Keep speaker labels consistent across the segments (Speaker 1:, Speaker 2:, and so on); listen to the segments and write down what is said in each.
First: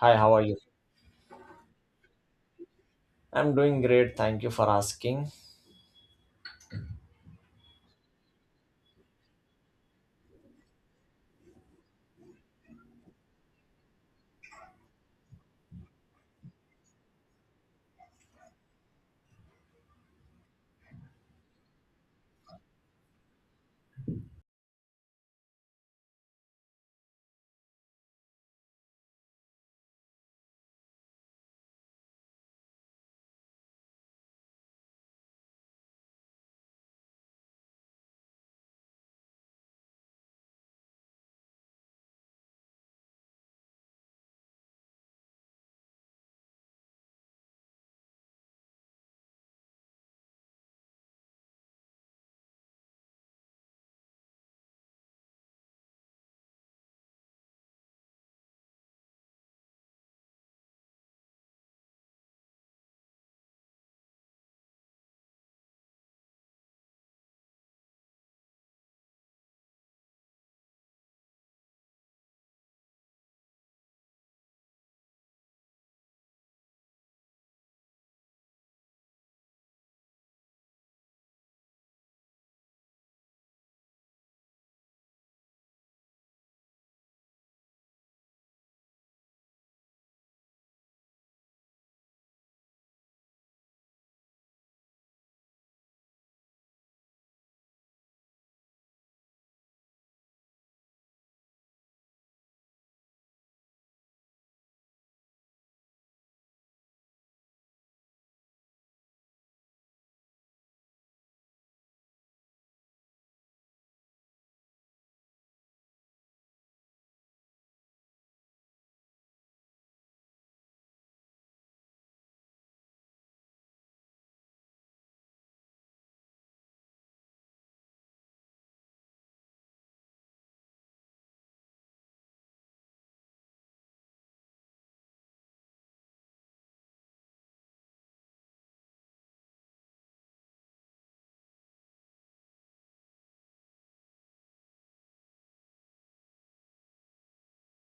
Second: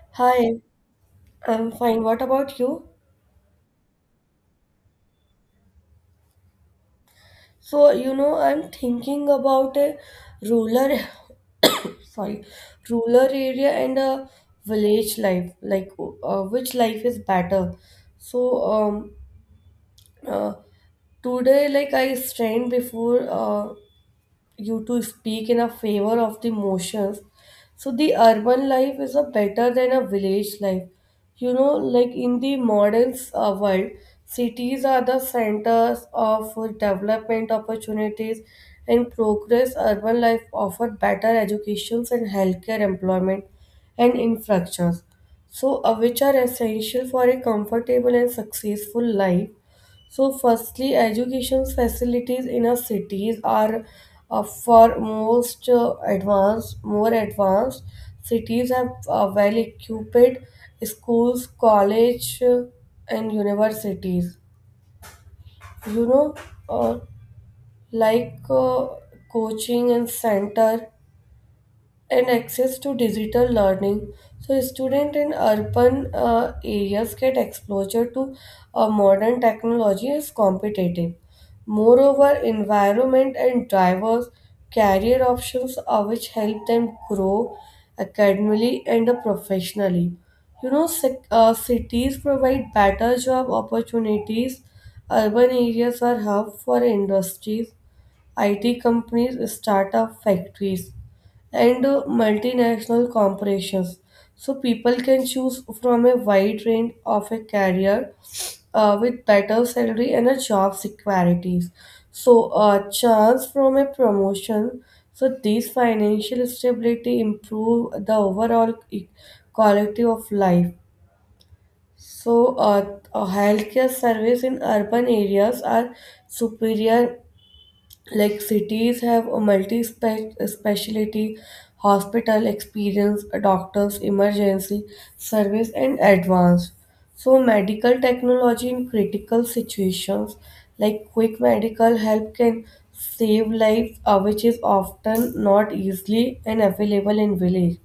Speaker 1: Hi, how are you?
Speaker 2: Hi, I'm fine. What about you?
Speaker 1: I'm doing great. Thank you for asking.
Speaker 2: So, I'm thinking about a rural, sorry, rural area and a village life, like which life is better. So, um, uh, Today, like I stand before you to speak in a favor of the motions. So the urban life is a better than a village life. You know, like in the modern world, cities are the centers of development opportunities and progress. Urban life offer better educations and healthcare, employment, and infrastructures. So, which are essential for a comfortable and successful life. So, firstly, education facilities in our cities are for most more advanced cities have well equipped schools, college, and universities. You know, uh, like uh, coaching and center and access to digital learning. So, students in urban areas get exposure to modern technology is competitive. Moreover, environment and drivers career options are which help them grow academically and professionally. You know, cities provide better job opportunities. Urban areas are hub for industries, IT companies, startup factories and multinational corporations. So people can choose from a wide range of a career with better salary and a job securities. So a chance from a promotion. So these financial stability improve the overall quality of life. So healthcare service in urban areas are superior, like cities have a multi specialty hospital experience a doctors emergency service and advanced, so medical technology in critical situations like quick medical help can save lives which is often not easily and available in village.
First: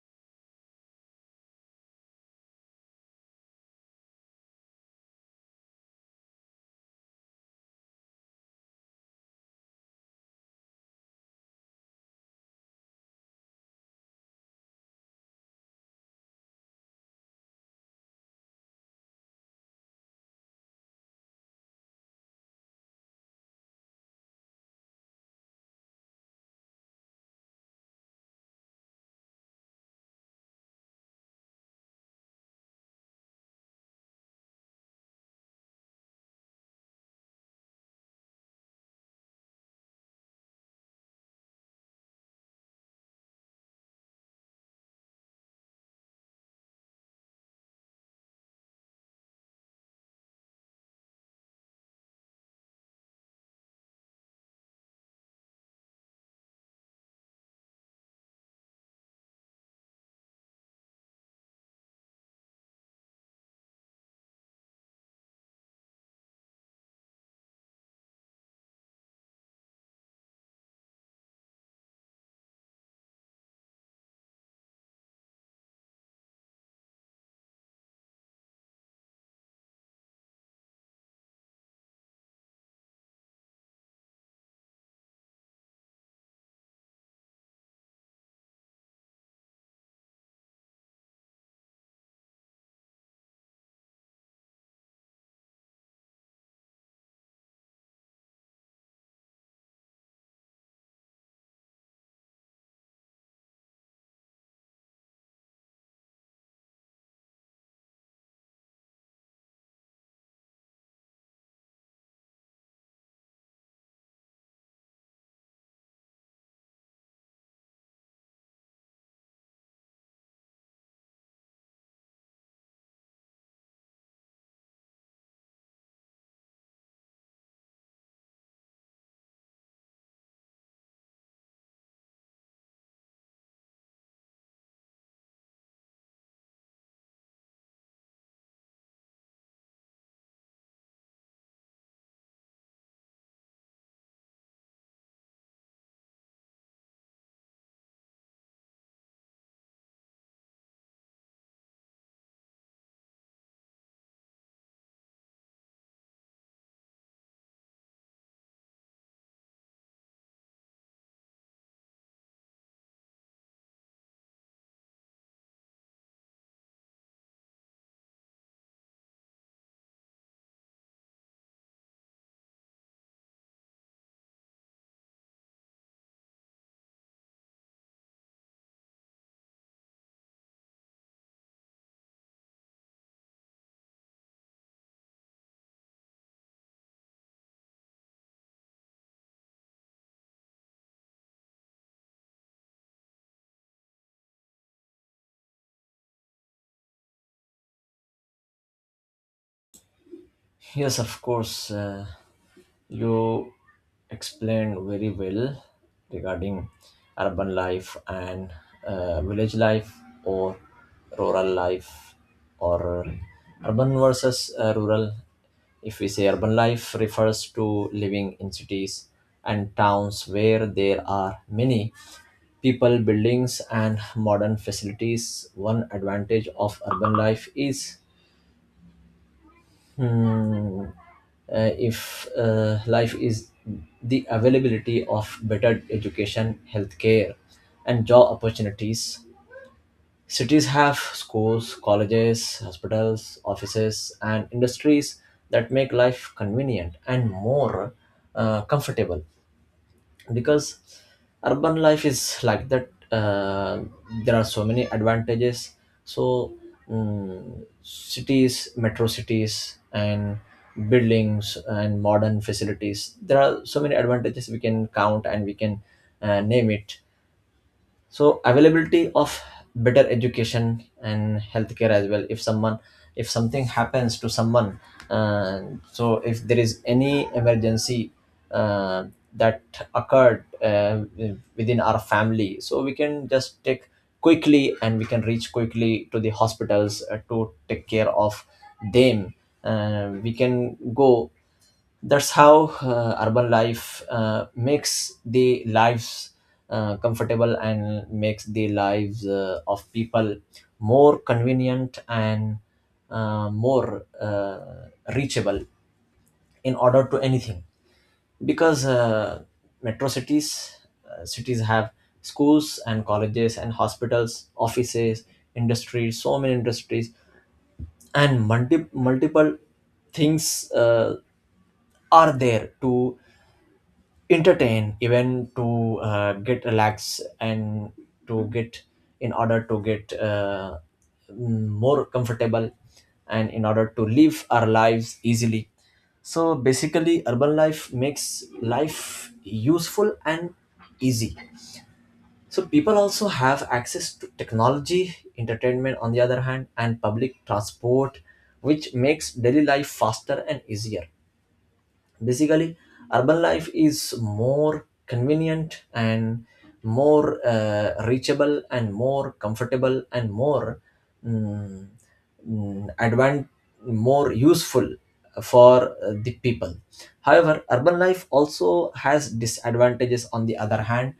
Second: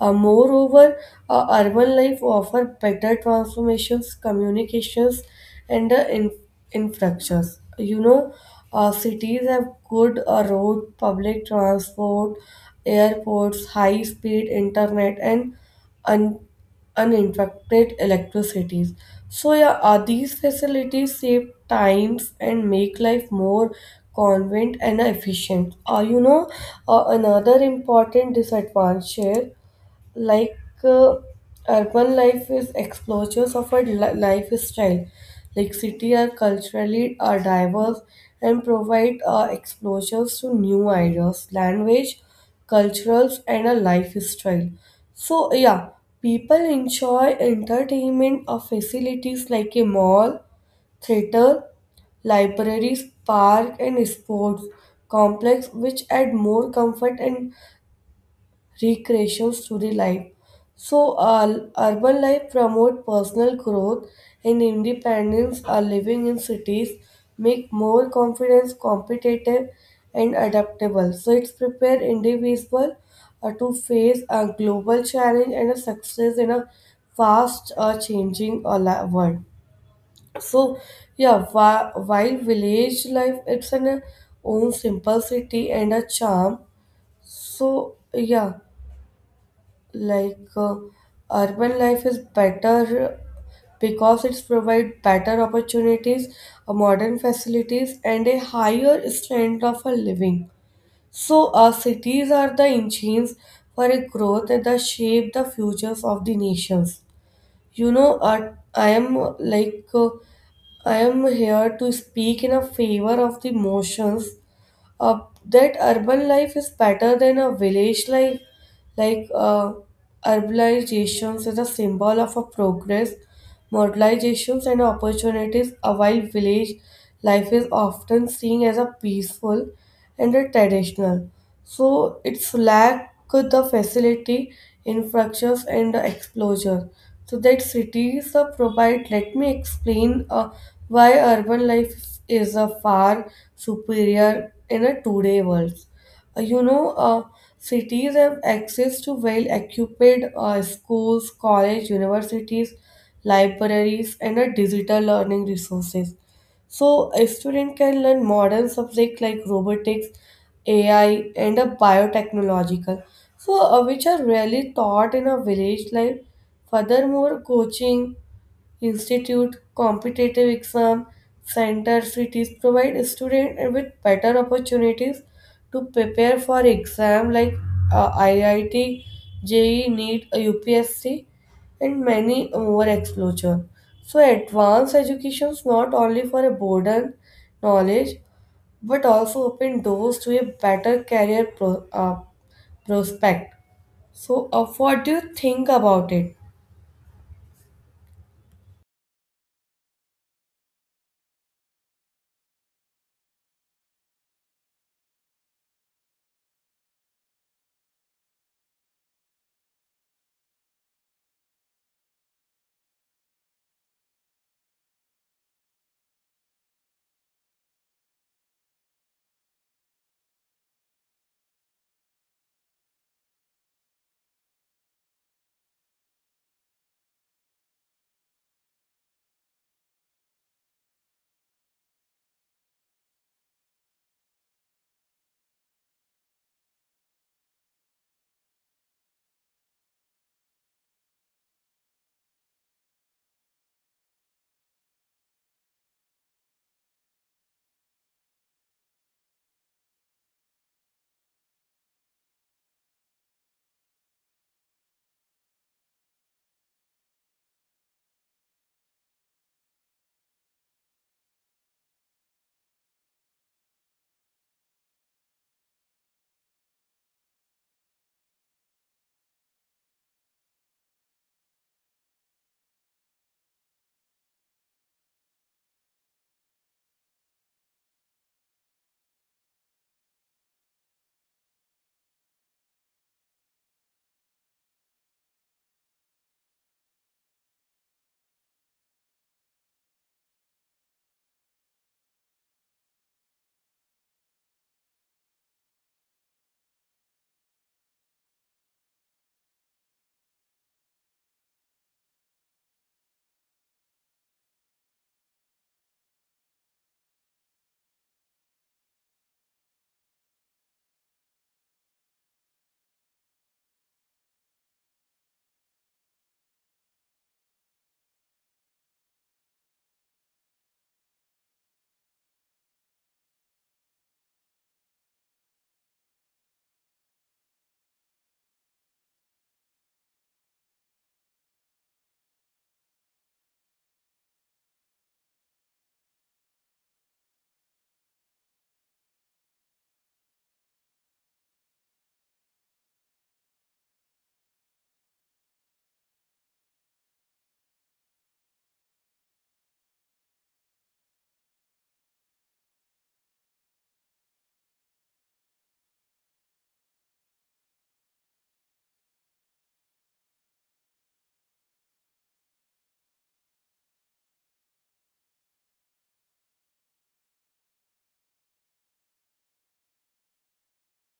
Speaker 2: Moreover, urban life offers better transformations, communications, and infrastructures. You know, cities have good road, public transport, airports, high-speed internet, and un- uninterrupted electricities. So yeah, these facilities save times and make life more convenient and efficient. You know, another important disadvantage like uh, urban life is explorers of a lifestyle, like city are culturally diverse and provide exposures to new ideas, language, cultures and a lifestyle. So yeah, people enjoy entertainment facilities like a mall, theater, libraries, park and sports complex, which add more comfort and recreations to the life. So, urban life promote personal growth and independence. Are living in cities make more confidence, competitive, and adaptable. So, it's prepare individual to face a global challenge and a success in a fast changing world. So, yeah, while village life, it's an own simplicity and a charm. So, yeah, like uh, urban life is better because it's provide better opportunities, modern facilities and a higher standard of a living. So cities are the engines for a growth that shape the futures of the nations. You know, I am here to speak in a favor of the motions uh, that urban life is better than a village life. Like urbanization is a symbol of a progress, modernizations and opportunities, while village life is often seen as a peaceful and the traditional. So it's lack the facility, infrastructures and the exposure. So that cities provide, let me explain why urban life is a far superior in a today world. You know, cities have access to well-equipped schools, college, universities, libraries, and digital learning resources. So a student can learn modern subjects like robotics, AI, and a biotechnological, so which are rarely taught in a village life. Furthermore, coaching institute, competitive exam centers, cities provide student with better opportunities to prepare for exam like IIT, JEE, NEET, UPSC, and many more exposure. So advanced education is not only for a broaden knowledge, but also open doors to a better career prospect. So, what do you think about it?
Speaker 1: Yes, of course. You explained very well regarding urban life and village life or rural life or urban versus rural. If we say urban life refers to living in cities and towns where there are many people, buildings, and modern facilities. One advantage of urban life is Hmm. If life is the availability of better education, healthcare, and job opportunities. Cities have schools, colleges, hospitals, offices, and industries that make life convenient and more comfortable, because urban life is like that. There are so many advantages. So cities, metro cities and buildings and modern facilities, there are so many advantages we can count and we can name it. So availability of better education and healthcare as well. If someone, if something happens to someone uh, so if there is any emergency uh, that occurred within our family, so we can just take quickly and we can reach quickly to the hospitals to take care of them. We can go. That's how urban life makes the lives comfortable and makes the lives of people more convenient and more reachable in order to anything. Because metro cities, cities have schools and colleges and hospitals, offices, industries, so many industries and multiple things are there to entertain, even to get relaxed and to get, in order to get more comfortable and in order to live our lives easily. So basically urban life makes life useful and easy. So people also have access to technology, entertainment on the other hand, and public transport, which makes daily life faster and easier. Basically urban life is more convenient and more reachable and more comfortable and more mm, mm, advan- more useful for the people. However, urban life also has disadvantages on the other hand.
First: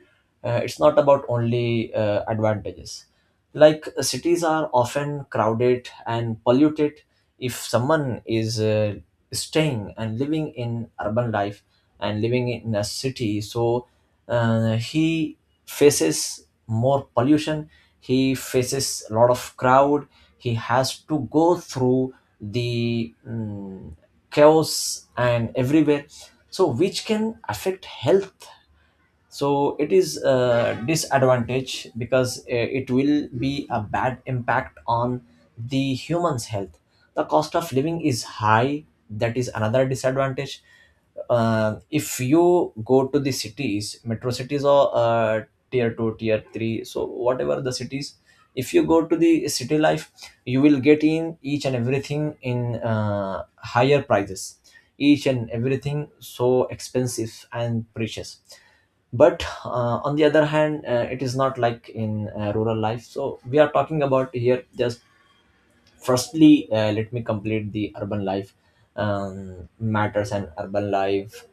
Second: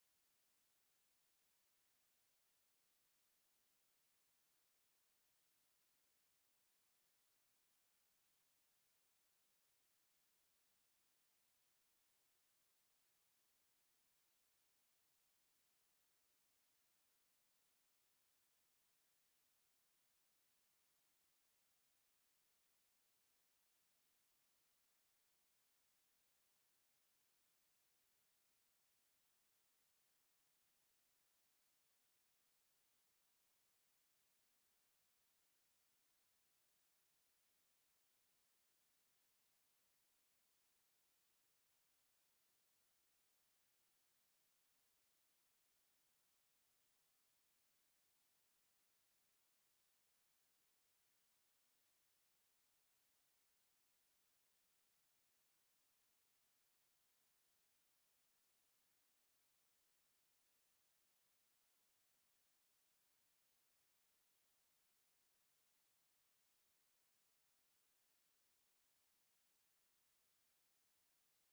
Speaker 1: It's not about only advantages. Like cities are often crowded and polluted. If someone is staying and living in urban life and living in a city, so he faces more pollution, he faces a lot of crowd, he has to go through the chaos and everywhere, so which can affect health. So it is a disadvantage, because it will be a bad impact on the human's health. The cost of living is high. That is another disadvantage. If you go to the cities, metro cities, or tier 2, tier 3, so whatever the cities, if you go to the city life, you will get in each and everything in higher prices. Each and everything so expensive and precious. But on the other hand, it is not like in rural life. So we are talking about here just, firstly, let me complete the urban life matters and urban life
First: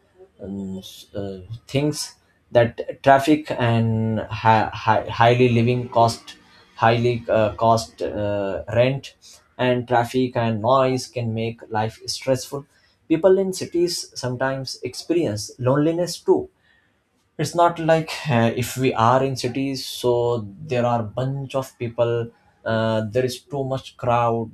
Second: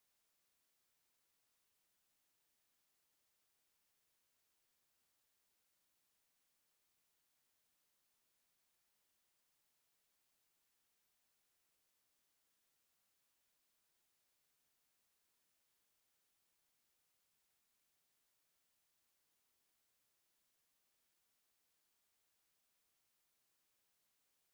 Speaker 1: um, s- uh, things. That traffic and highly living cost, highly cost, rent and traffic and noise can make life stressful. People in cities sometimes experience loneliness too. It's not like if we are in cities, so there are bunch of people, there is too much crowd,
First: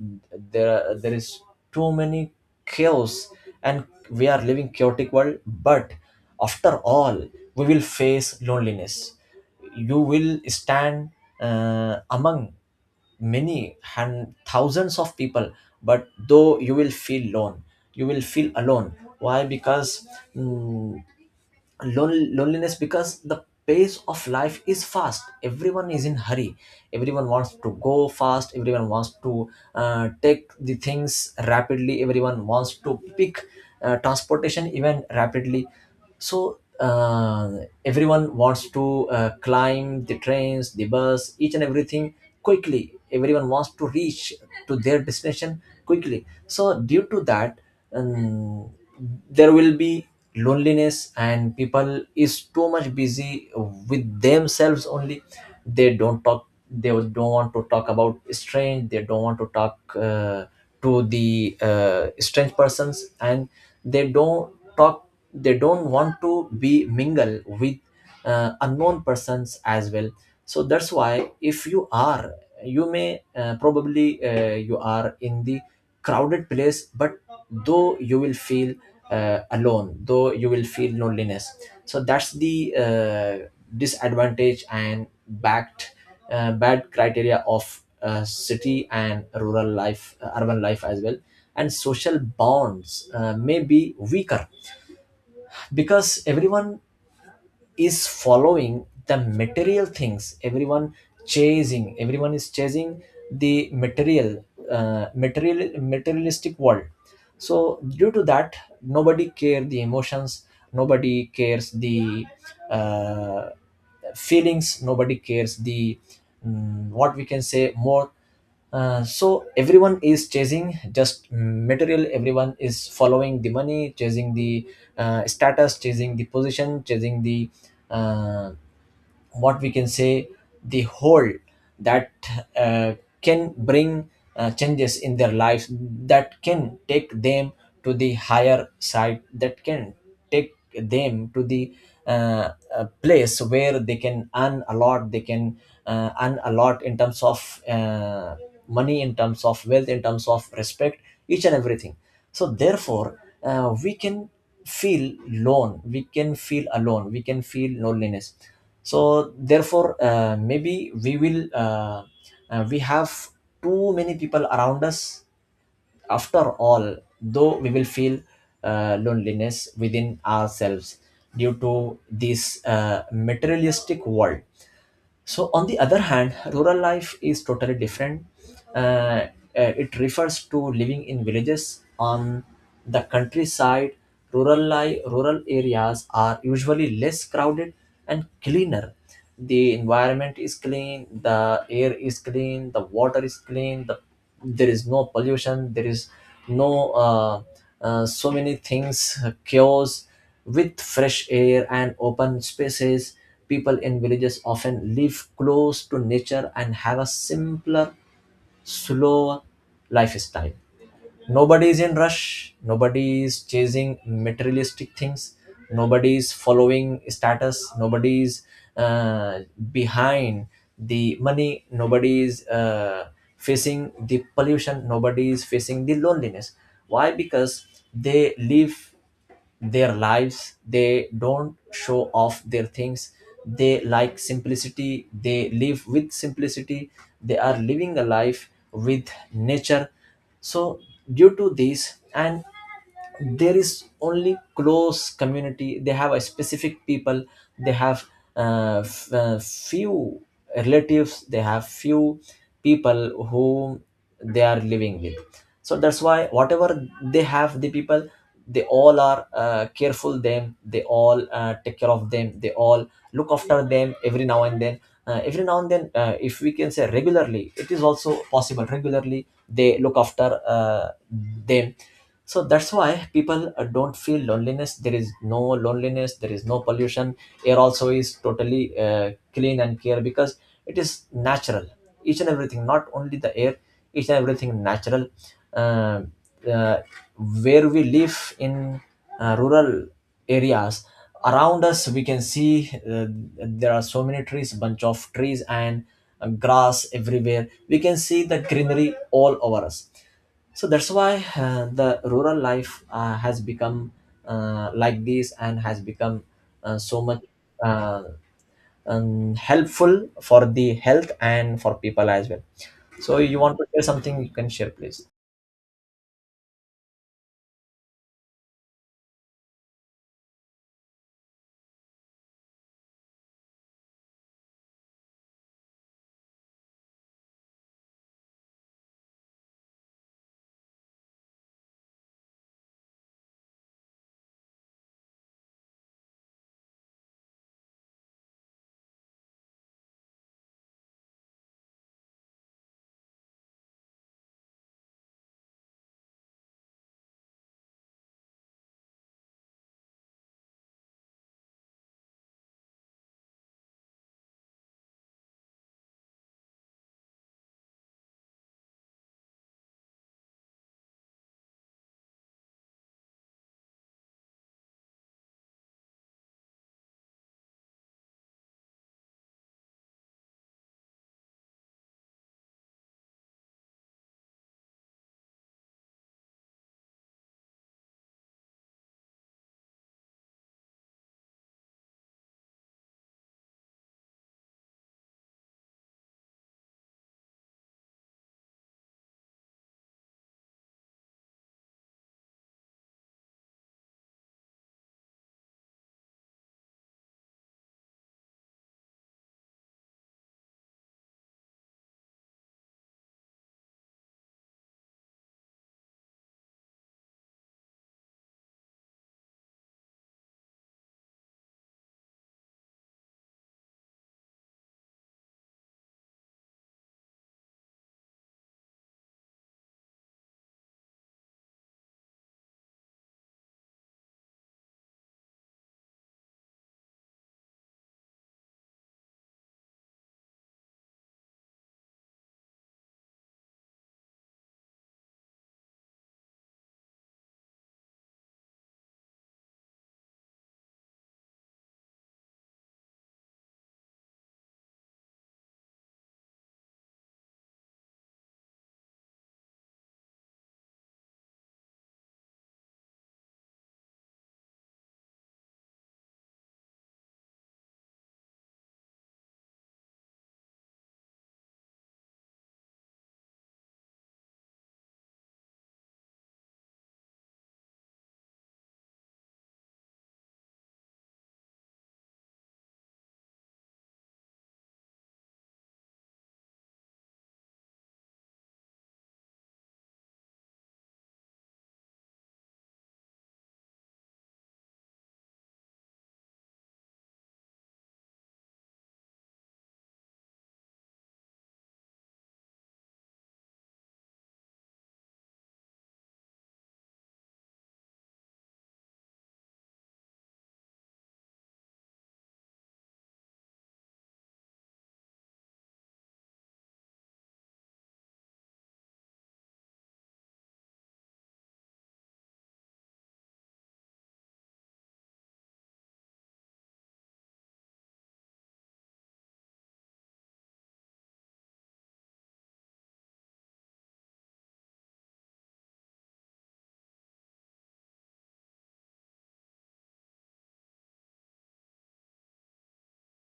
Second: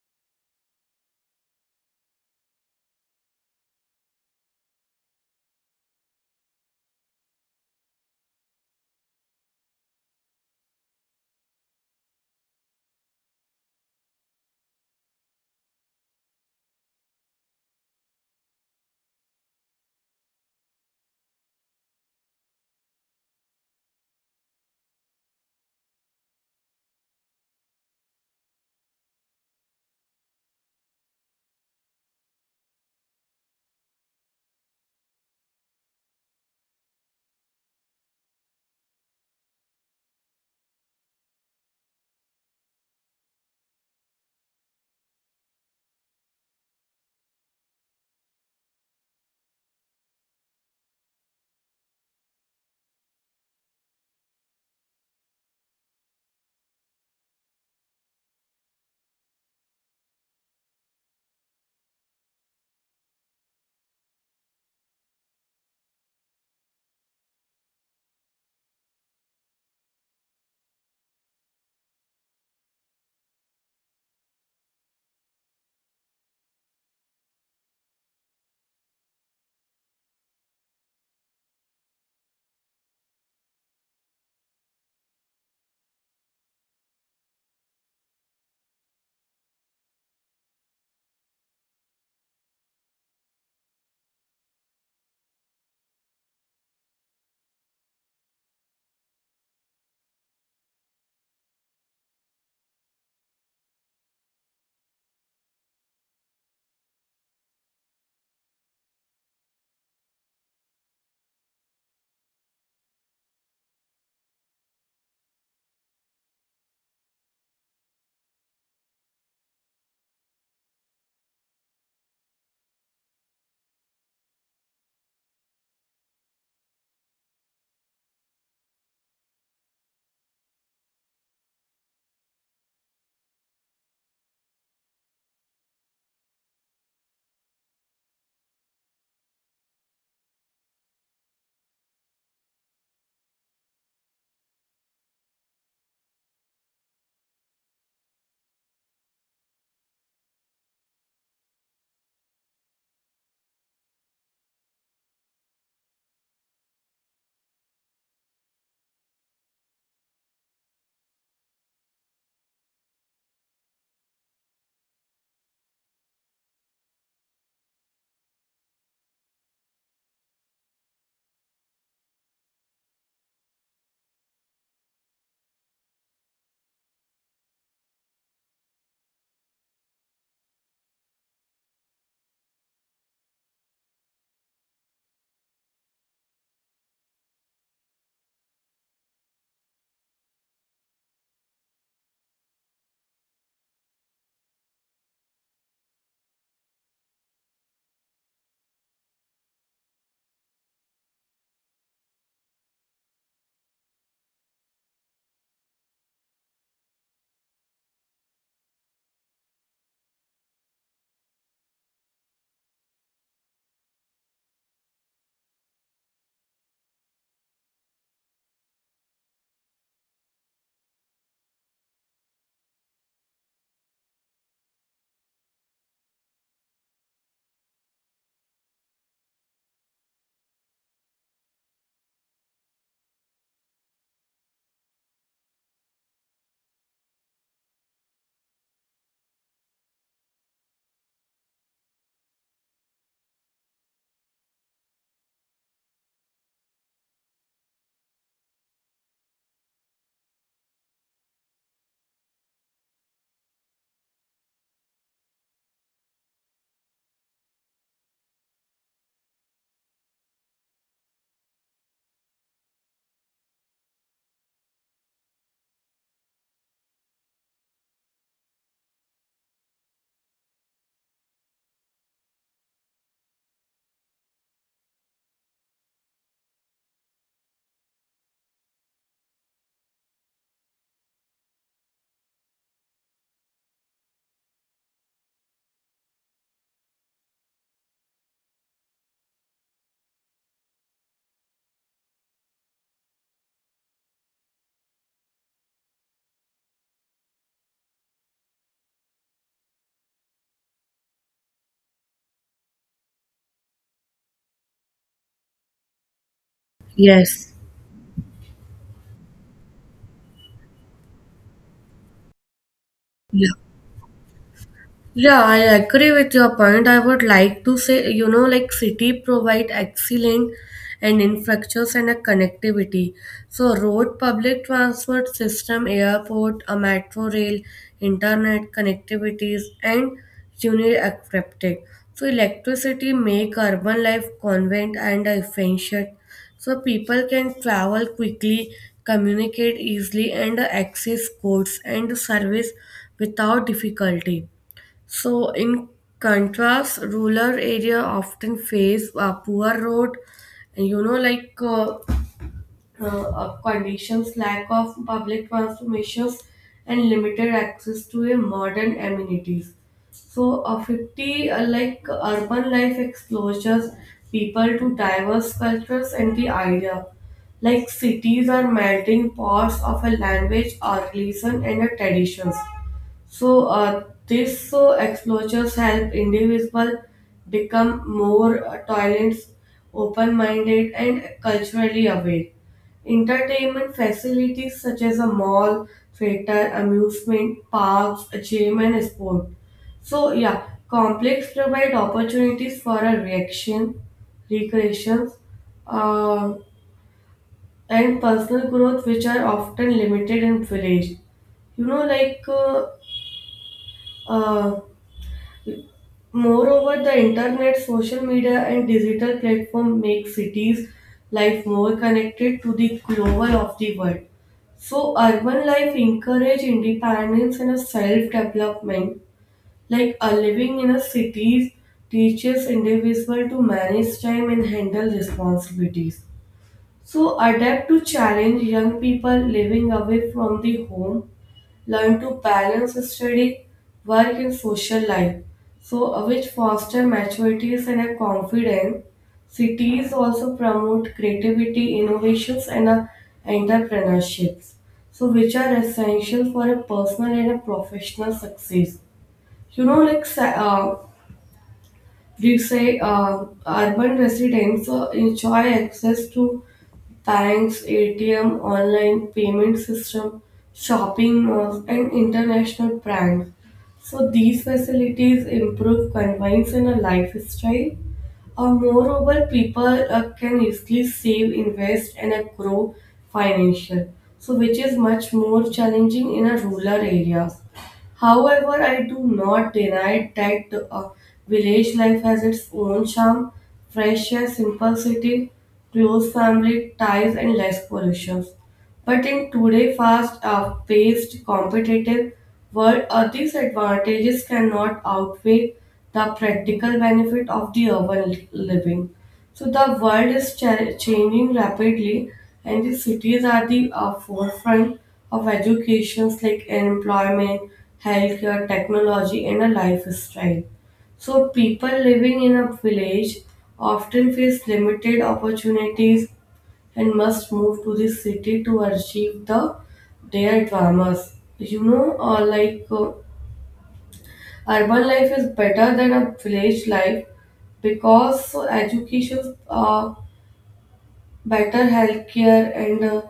Speaker 1: there is too many chaos and we are living chaotic world. But after all, we will face loneliness. You will stand among many and thousands of people, but though you will feel alone. You will feel alone. Why? Because mm, loneliness, because the pace of life is fast, everyone is in hurry, everyone wants to go fast, everyone wants to take the things rapidly, everyone wants to pick transportation even rapidly. So everyone wants to climb the trains, the bus, each and everything quickly, everyone wants to reach to their destination quickly. So due to that, um, there will be loneliness and people is too much busy with themselves only. They don't talk, they don't want to talk about strange, they don't want to talk to the strange persons and they don't talk, they don't want to be mingle with unknown persons as well. So that's why, if you are, you may probably you are in the crowded place, but though you will feel alone, though you will feel loneliness. So that's the disadvantage and backed, bad criteria of city and rural life, urban life as well. And social bonds may be weaker, because everyone is following the material things, everyone chasing, everyone is chasing the material, materialistic world. So due to that, nobody care the emotions, nobody cares the uh, feelings, nobody cares the what we can say more. So everyone is chasing just material, everyone is following the money, chasing the status, chasing the position, chasing the uh, what we can say, the whole that uh, can bring changes in their lives, that can take them to the higher side, that can take them to the place where they can earn a lot, they can earn a lot in terms of money, in terms of wealth, in terms of respect, each and everything. So therefore we can feel lone, we can feel alone, we can feel loneliness. So therefore maybe we will we have too many people around us. After all, though we will feel loneliness within ourselves, due to this materialistic world. So, on the other hand, rural life is totally different. Uh, uh, it refers to living in villages on the countryside. Rural life, rural areas are usually less crowded and cleaner. The environment is clean, the air is clean, the water is clean, the, there is no pollution, there is no so many things cures, with fresh air and open spaces. People in villages often live close to nature and have a simpler, slower lifestyle. Nobody is in rush. Nobody is chasing materialistic things. Nobody is following status. Nobody is uh, behind the money. Nobody is facing the pollution. Nobody is facing the loneliness. Why? Because they live their lives, they don't show off their things, they like simplicity, they live with simplicity, they are living a life with nature. So due to this, and there is only close community, they have a specific people, they have few relatives, they have few people who they are living with. So that's why, whatever they have, the people, they all are careful them, they all take care of them, they all look after them every now and then. Every now and then, if we can say regularly, it is also possible, regularly they look after them. So that's why people don't feel loneliness, there is no loneliness, there is no pollution. Air also is totally clean and clear, because it is natural. Each and everything, not only the air, each and everything natural. uh, uh, where we live in rural areas, around us we can see there are so many trees, bunch of trees and grass, everywhere we can see the greenery all over us. So that's why the rural life has become like this and has become so much
Speaker 2: Yes.
Speaker 1: uh, helpful for the health and for people as well. So you want to share something, you can share, please.
Speaker 2: Yeah, I agree with your point. I would like to say, you know, like city provide excellent and infrastructures and a connectivity. So road, public transport system, airport, a metro rail, internet connectivities, and uniaccepted. So electricity make urban life convenient and efficient. So people can travel quickly, communicate easily, and access goods and service without difficulty. So, in contrast, rural area often face poor road, and conditions, lack of public transformations, and limited access to a modern amenities. So, 50 like urban life exposures people to diverse cultures and the idea. Like cities are melting pots of a language, or religion, and a traditions, so these exposures help individual become more tolerant, open-minded, and culturally aware. Entertainment facilities such as a mall, theater, amusement parks, a gym, and sport. So yeah, complex provide opportunities for a reaction, recreations, uh, and personal growth, which are often limited in village. You know, like. uh, moreover, the internet, social media, and digital platform make cities' life more connected to the global of the world. So, urban life encourage independence and self-development. Like a living in a cities teaches individual to manage time and handle responsibilities. So, adapt to challenge young people living away from the home learn to balance study, work, and social life, so which foster maturities and a confidence. Cities also promote creativity, innovations, and entrepreneurships, so which are essential for a personal and a professional success. You know, like we say, urban residents enjoy access to banks, ATM, online payment system, shopping malls, and international brands. So these facilities improve convenience and a lifestyle. Moreover, people can easily save, invest, and grow financial. So which is much more challenging in a rural areas. However, I do not deny that village life has its own charm, fresh air, simplicity, close family ties, and less pollution. But in today's fast paced, competitive world, these advantages cannot outweigh the practical benefit of the urban living. So the world is changing rapidly, and the cities are the forefront of educations like employment, healthcare, technology, and a lifestyle. So people living in a village often face limited opportunities and must move to the city to achieve the their dreams. You know, urban life is better than a village life because education better healthcare and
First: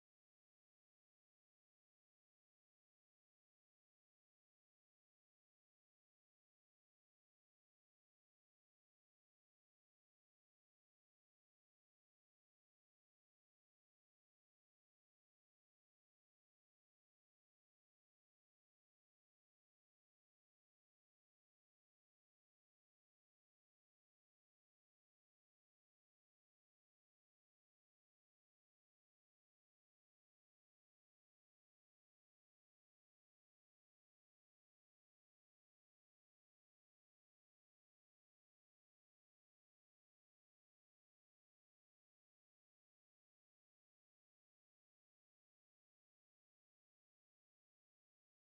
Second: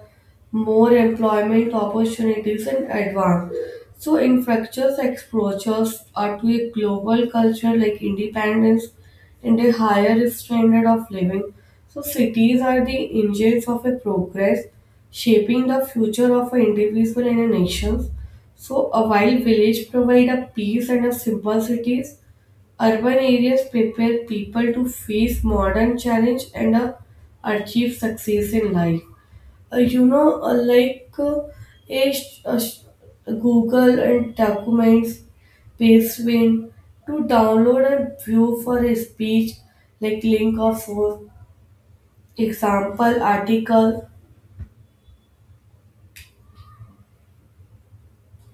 Speaker 2: more employment opportunities in advance. So, in fractures, exposures are to a global culture like independence and a higher standard of living. So, cities are the engines of a progress, shaping the future of an individual and a nation. So, a while village provide a peace and a simple cities. Urban areas prepare people to face modern challenge and achieve success in life. You know, a sh- a sh- Google and documents, Pastebin to download and view for a speech, like link of source, example article,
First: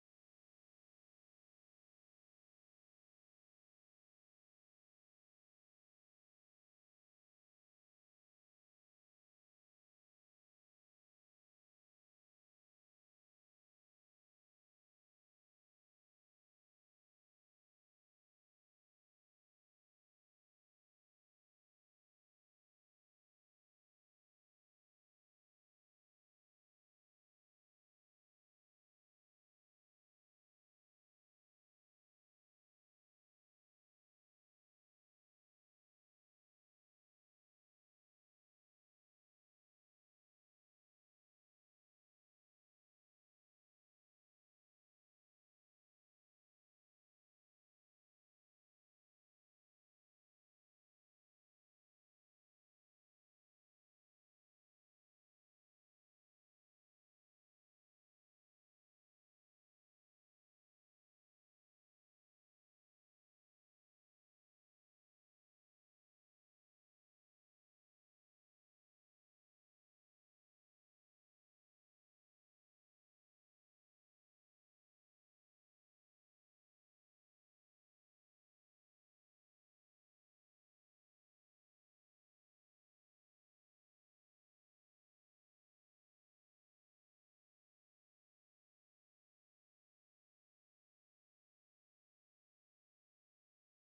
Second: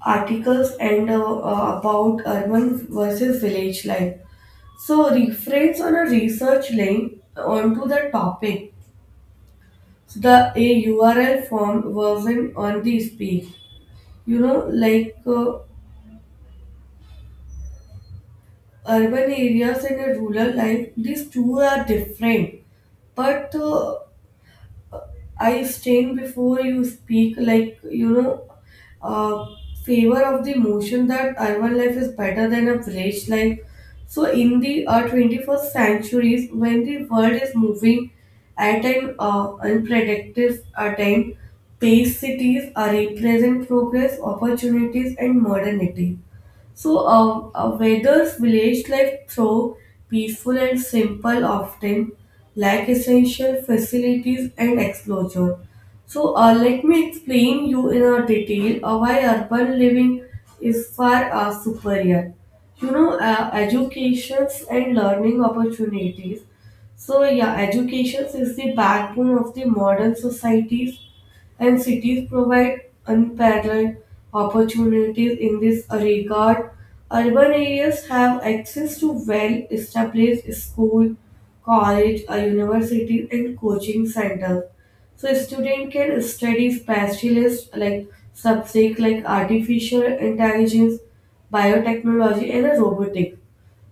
Speaker 2: articles and about urban versus village life. So reference on a research link onto the topic. So the a URL form version on this page. You know, urban areas and a rural life, these two are different. But I stand before you speak, like, you know, uh, favor of the motion that urban life is better than a village life. So, in the 21st centuries, when the world is moving at an unpredictable time, pace cities represent progress, opportunities, and modernity. So, whether village life, though peaceful and simple, often lack essential facilities and exposure. So, let me explain you in a detail why urban living is far superior. You know, educations and learning opportunities. So, yeah, education is the backbone of the modern societies and cities provide unparalleled opportunities in this regard. Urban areas have access to well established school, college, universities, and coaching centers. So student can study specialist like subject like artificial intelligence, biotechnology, and robotics.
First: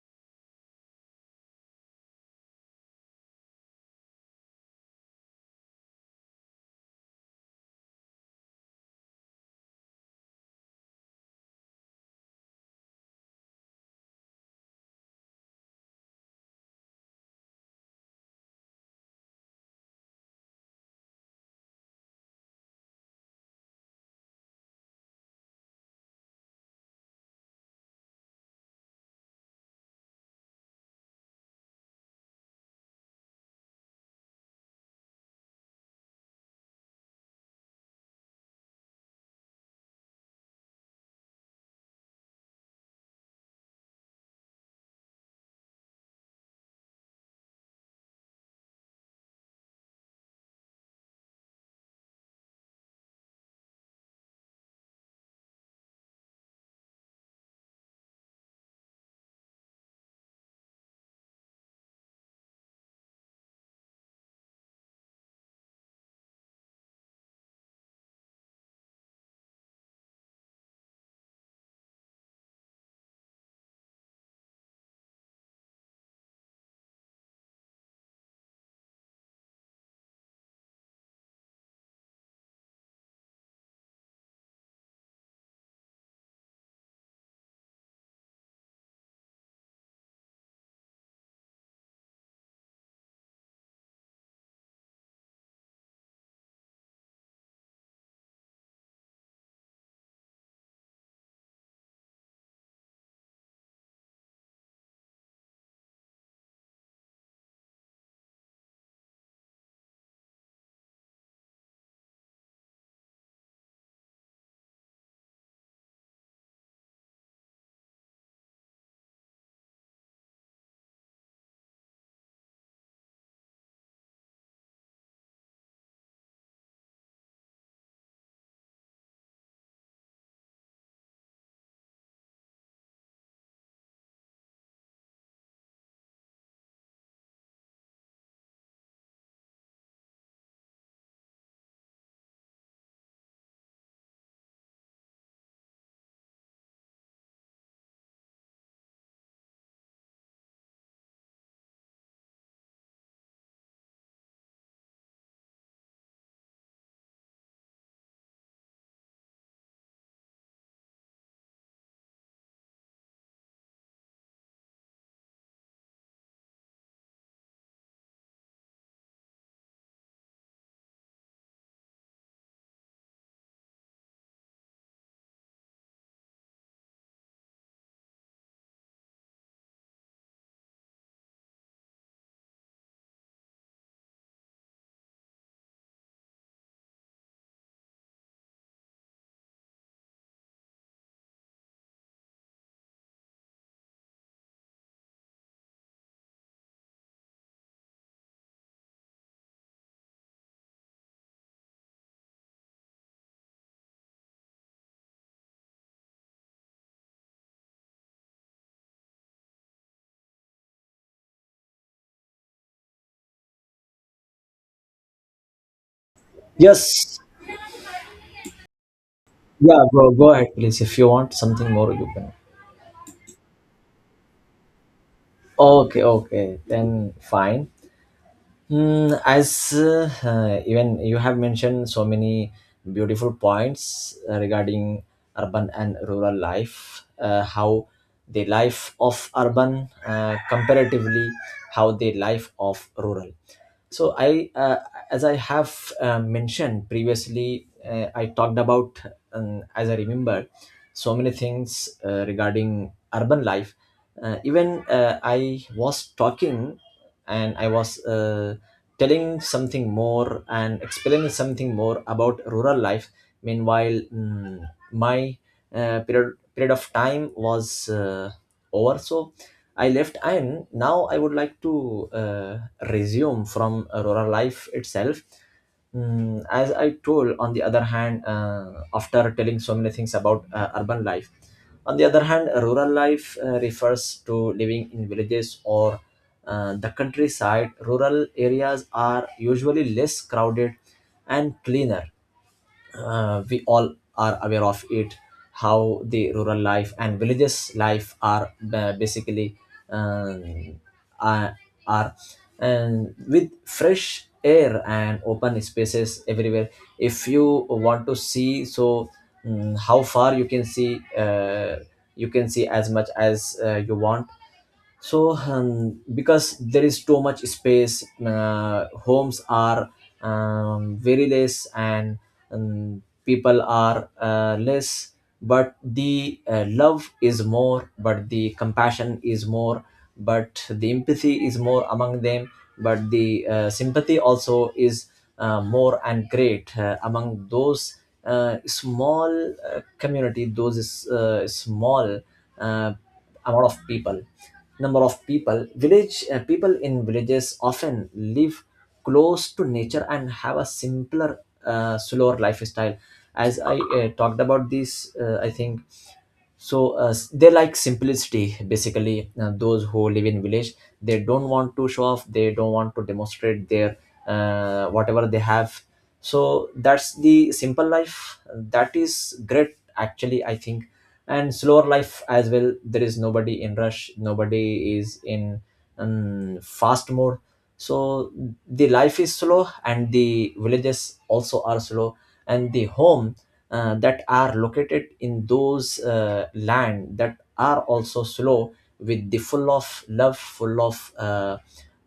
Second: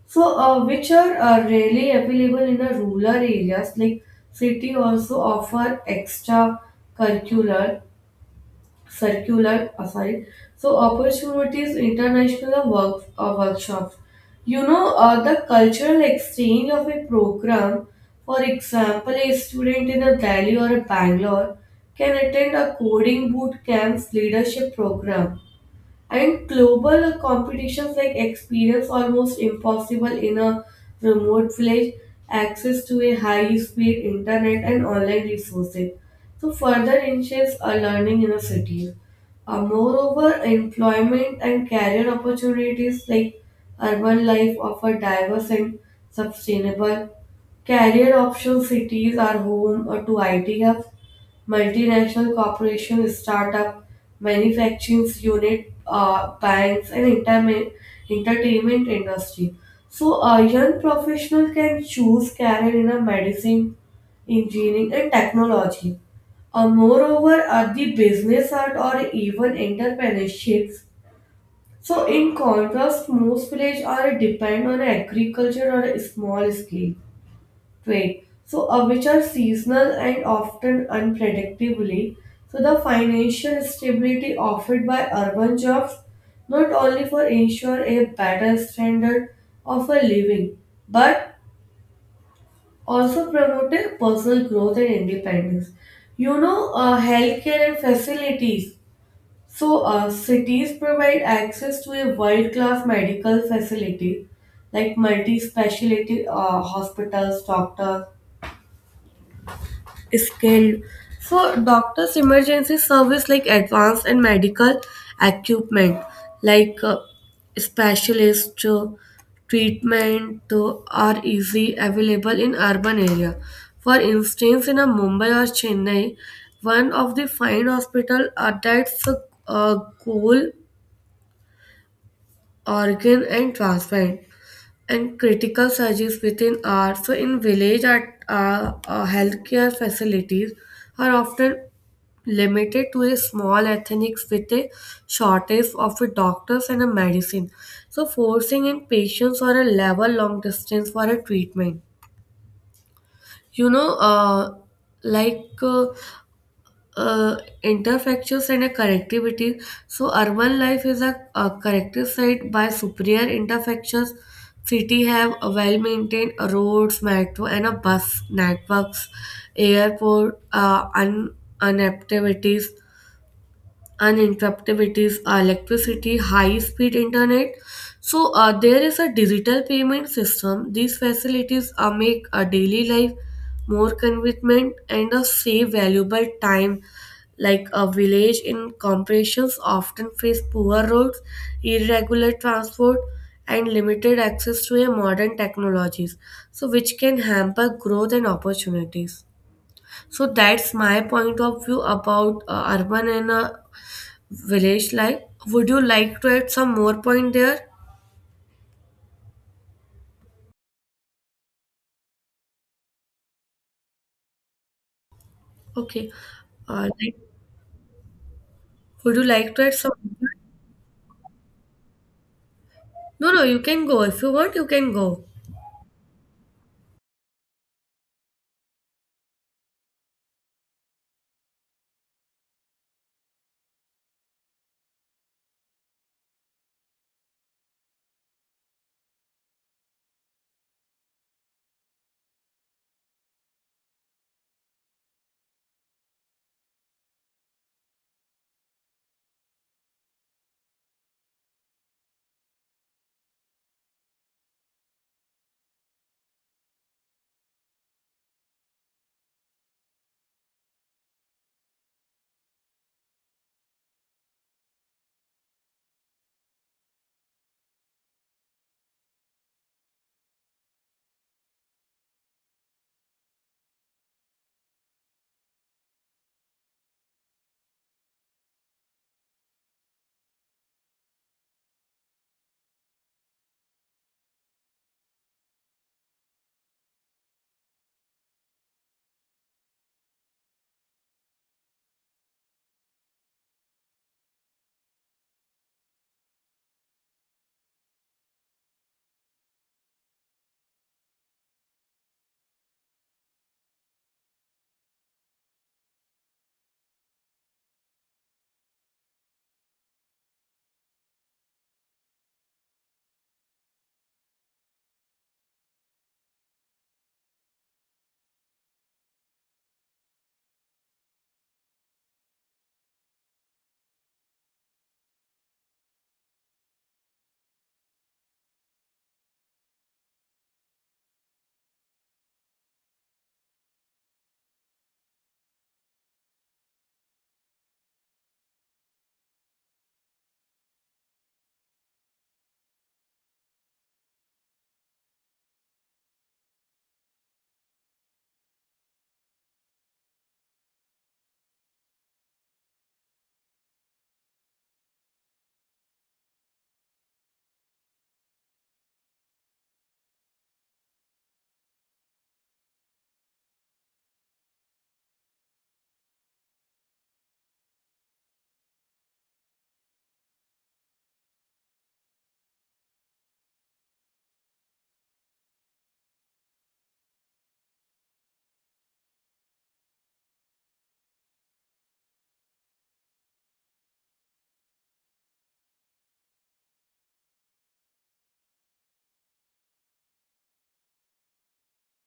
Speaker 2: So, which are really available in the rural areas, like city also offer extra curricular, circular, sorry, so opportunities, international work, workshops. You know, the cultural exchange of a program, for example, a student in a Delhi or a Bangalore can attend a coding boot camps leadership program and global competitions like experience almost impossible in a remote village, access to a high speed internet and online resources. So further ensures a learning in a city. Moreover, employment and career opportunities like urban life offer diverse and sustainable career options, cities are home or to IT hubs, multinational corporations, startup, manufacturing unit, banks, and entertainment industry. So a young professional can choose career in a medicine, engineering, and technology. Moreover, are the business art or even entrepreneurships. So, in contrast, most villages are depend on agriculture or a small scale trade, so which are seasonal and often unpredictably. So the financial stability offered by urban jobs not only for ensure a better standard of a living, but also promoted personal growth and independence. You know, healthcare and facilities. So, cities provide access to a world-class medical facility like multi-specialty hospitals, doctors, skilled. So doctors, emergency service like advanced and medical equipment like specialist treatment are easy available in urban area. For instance, in a Mumbai or Chennai, one of the fine hospital are that's a goal organ and transplant and critical surgeries within hours. So in village, at healthcare facilities are often limited to a small ethnics with a shortage of a doctors and a medicine. So forcing in patients or a level long distance for a treatment. You know, like uh, uh, interfactures and a connectivity. So urban life is a connected site by superior interfactures. City have a well-maintained roads, metro, and a bus networks, airport, unactivities uninterruptibilities, electricity, high-speed internet. So there is a digital payment system. These facilities make a daily life more convenient and save valuable time. Like a village in corporations often face poor roads, irregular transport, and limited access to a modern technologies, so which can hamper growth and opportunities. So that's my point of view about urban and village life. Would you like to add some more point there? Okay. Like,
Speaker 1: Yes.
Speaker 2: would you like to add
Speaker 1: Yeah,
Speaker 2: some?
Speaker 1: go, go ahead please, if you want something more you can.
Speaker 2: No, no, you can go. If you want, you can go.
Speaker 1: Okay, okay, then fine. As even you have mentioned so many beautiful points regarding urban and rural life, how the life of urban comparatively, how the life of rural. So as I have mentioned previously, I talked about, as I remember so many things regarding urban life. Even I was talking and I was telling something more and explaining something more about rural life. Meanwhile, my period of time was over, so I left. And now I would like to resume from rural life itself. As I told, on the other hand, after telling so many things about urban life. On the other hand, rural life refers to living in villages or the countryside. Rural areas are usually less crowded and cleaner. We all are aware of it, how the rural life and villages life are basically um, are, are, and with fresh air and open spaces everywhere. If you want to see, so how far you can see, you can see as much as you want. So because there is too much space, homes are very less, and people are less, but the love is more, but the compassion is more, but the empathy is more among them, but the sympathy also is more and great among those small community, those small uh, amount of people, number of people, village people in villages often live close to nature and have a simpler, slower lifestyle, as I talked about this, I think. So they like simplicity. Basically those who live in village, they don't want to show off, they don't want to demonstrate their whatever they have. So that's the simple life, that is great actually, I think. And slower life as well. There is nobody in rush, nobody is in fast mode. So the life is slow and the villages also are slow, and the home that are located in those land, that are also slow, with the full of love, full of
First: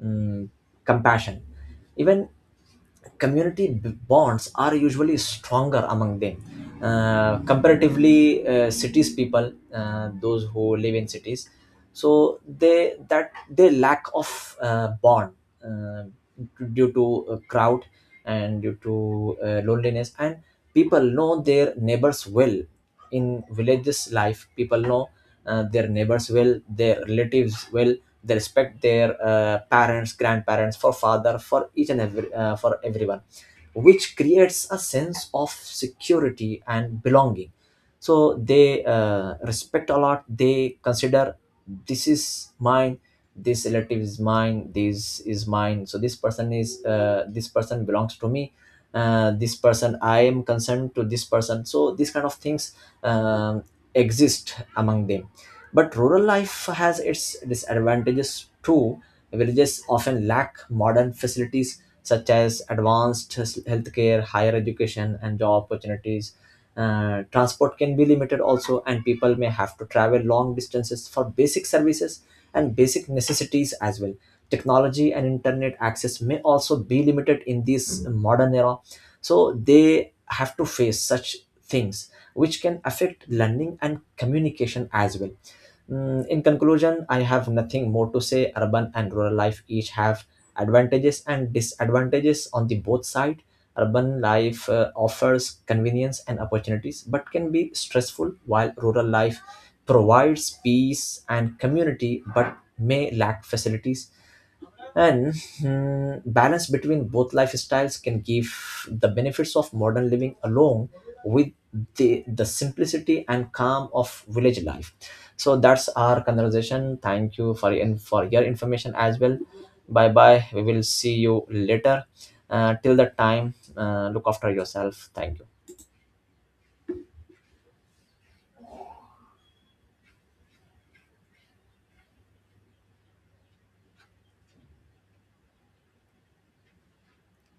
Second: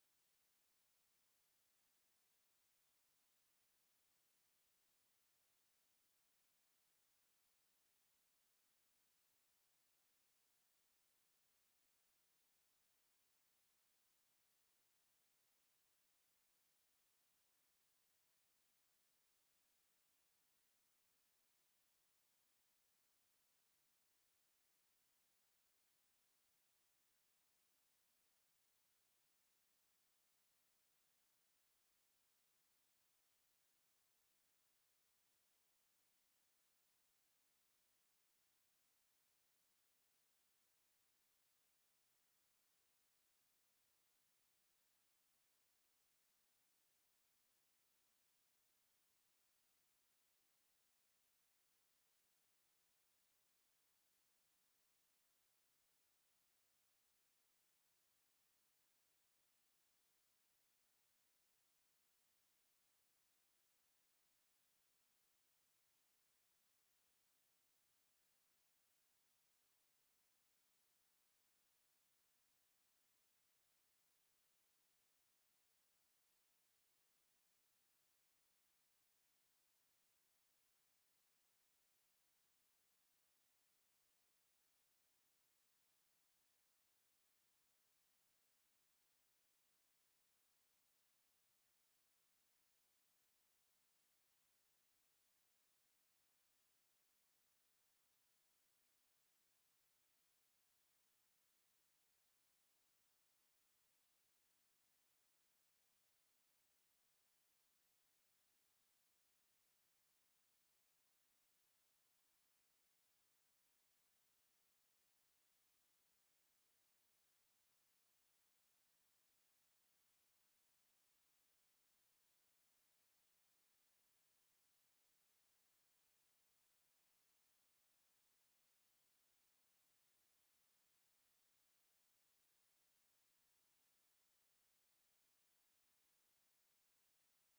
Speaker 1: mm, compassion. Even community bonds are usually stronger among them, comparatively cities people, those who live in cities, so they, that they lack of bond uh, due to a crowd and due to loneliness. And people know their neighbors well, in villages life people know their neighbors well, their relatives well. They respect their parents, grandparents, for father, for each and every, for everyone, which creates a sense of security and belonging. So they respect a lot, they consider, this is mine, this relative is mine, this is mine, so this person is, this person belongs to me, this person I am concerned to, this person, so these kind of things um, exist among them. But rural life has its disadvantages too. Villages often lack modern facilities such as advanced healthcare, higher education, and job opportunities. Transport can be limited also, and people may have to travel long distances for basic services and basic necessities as well. Technology and internet access may also be limited in this modern era, so they have to face such things, which can affect learning and communication as well. In conclusion, I have nothing more to say. Urban and rural life each have advantages and disadvantages on the both side. Urban life offers convenience and opportunities, but can be stressful, while rural life provides peace and community, but may lack facilities and balance between both lifestyles can give the benefits of modern living along with the simplicity and calm of village life. So that's our conversation. Thank you for, and for your information as well. Bye bye. We will see you later. Till that time, look after yourself. Thank you.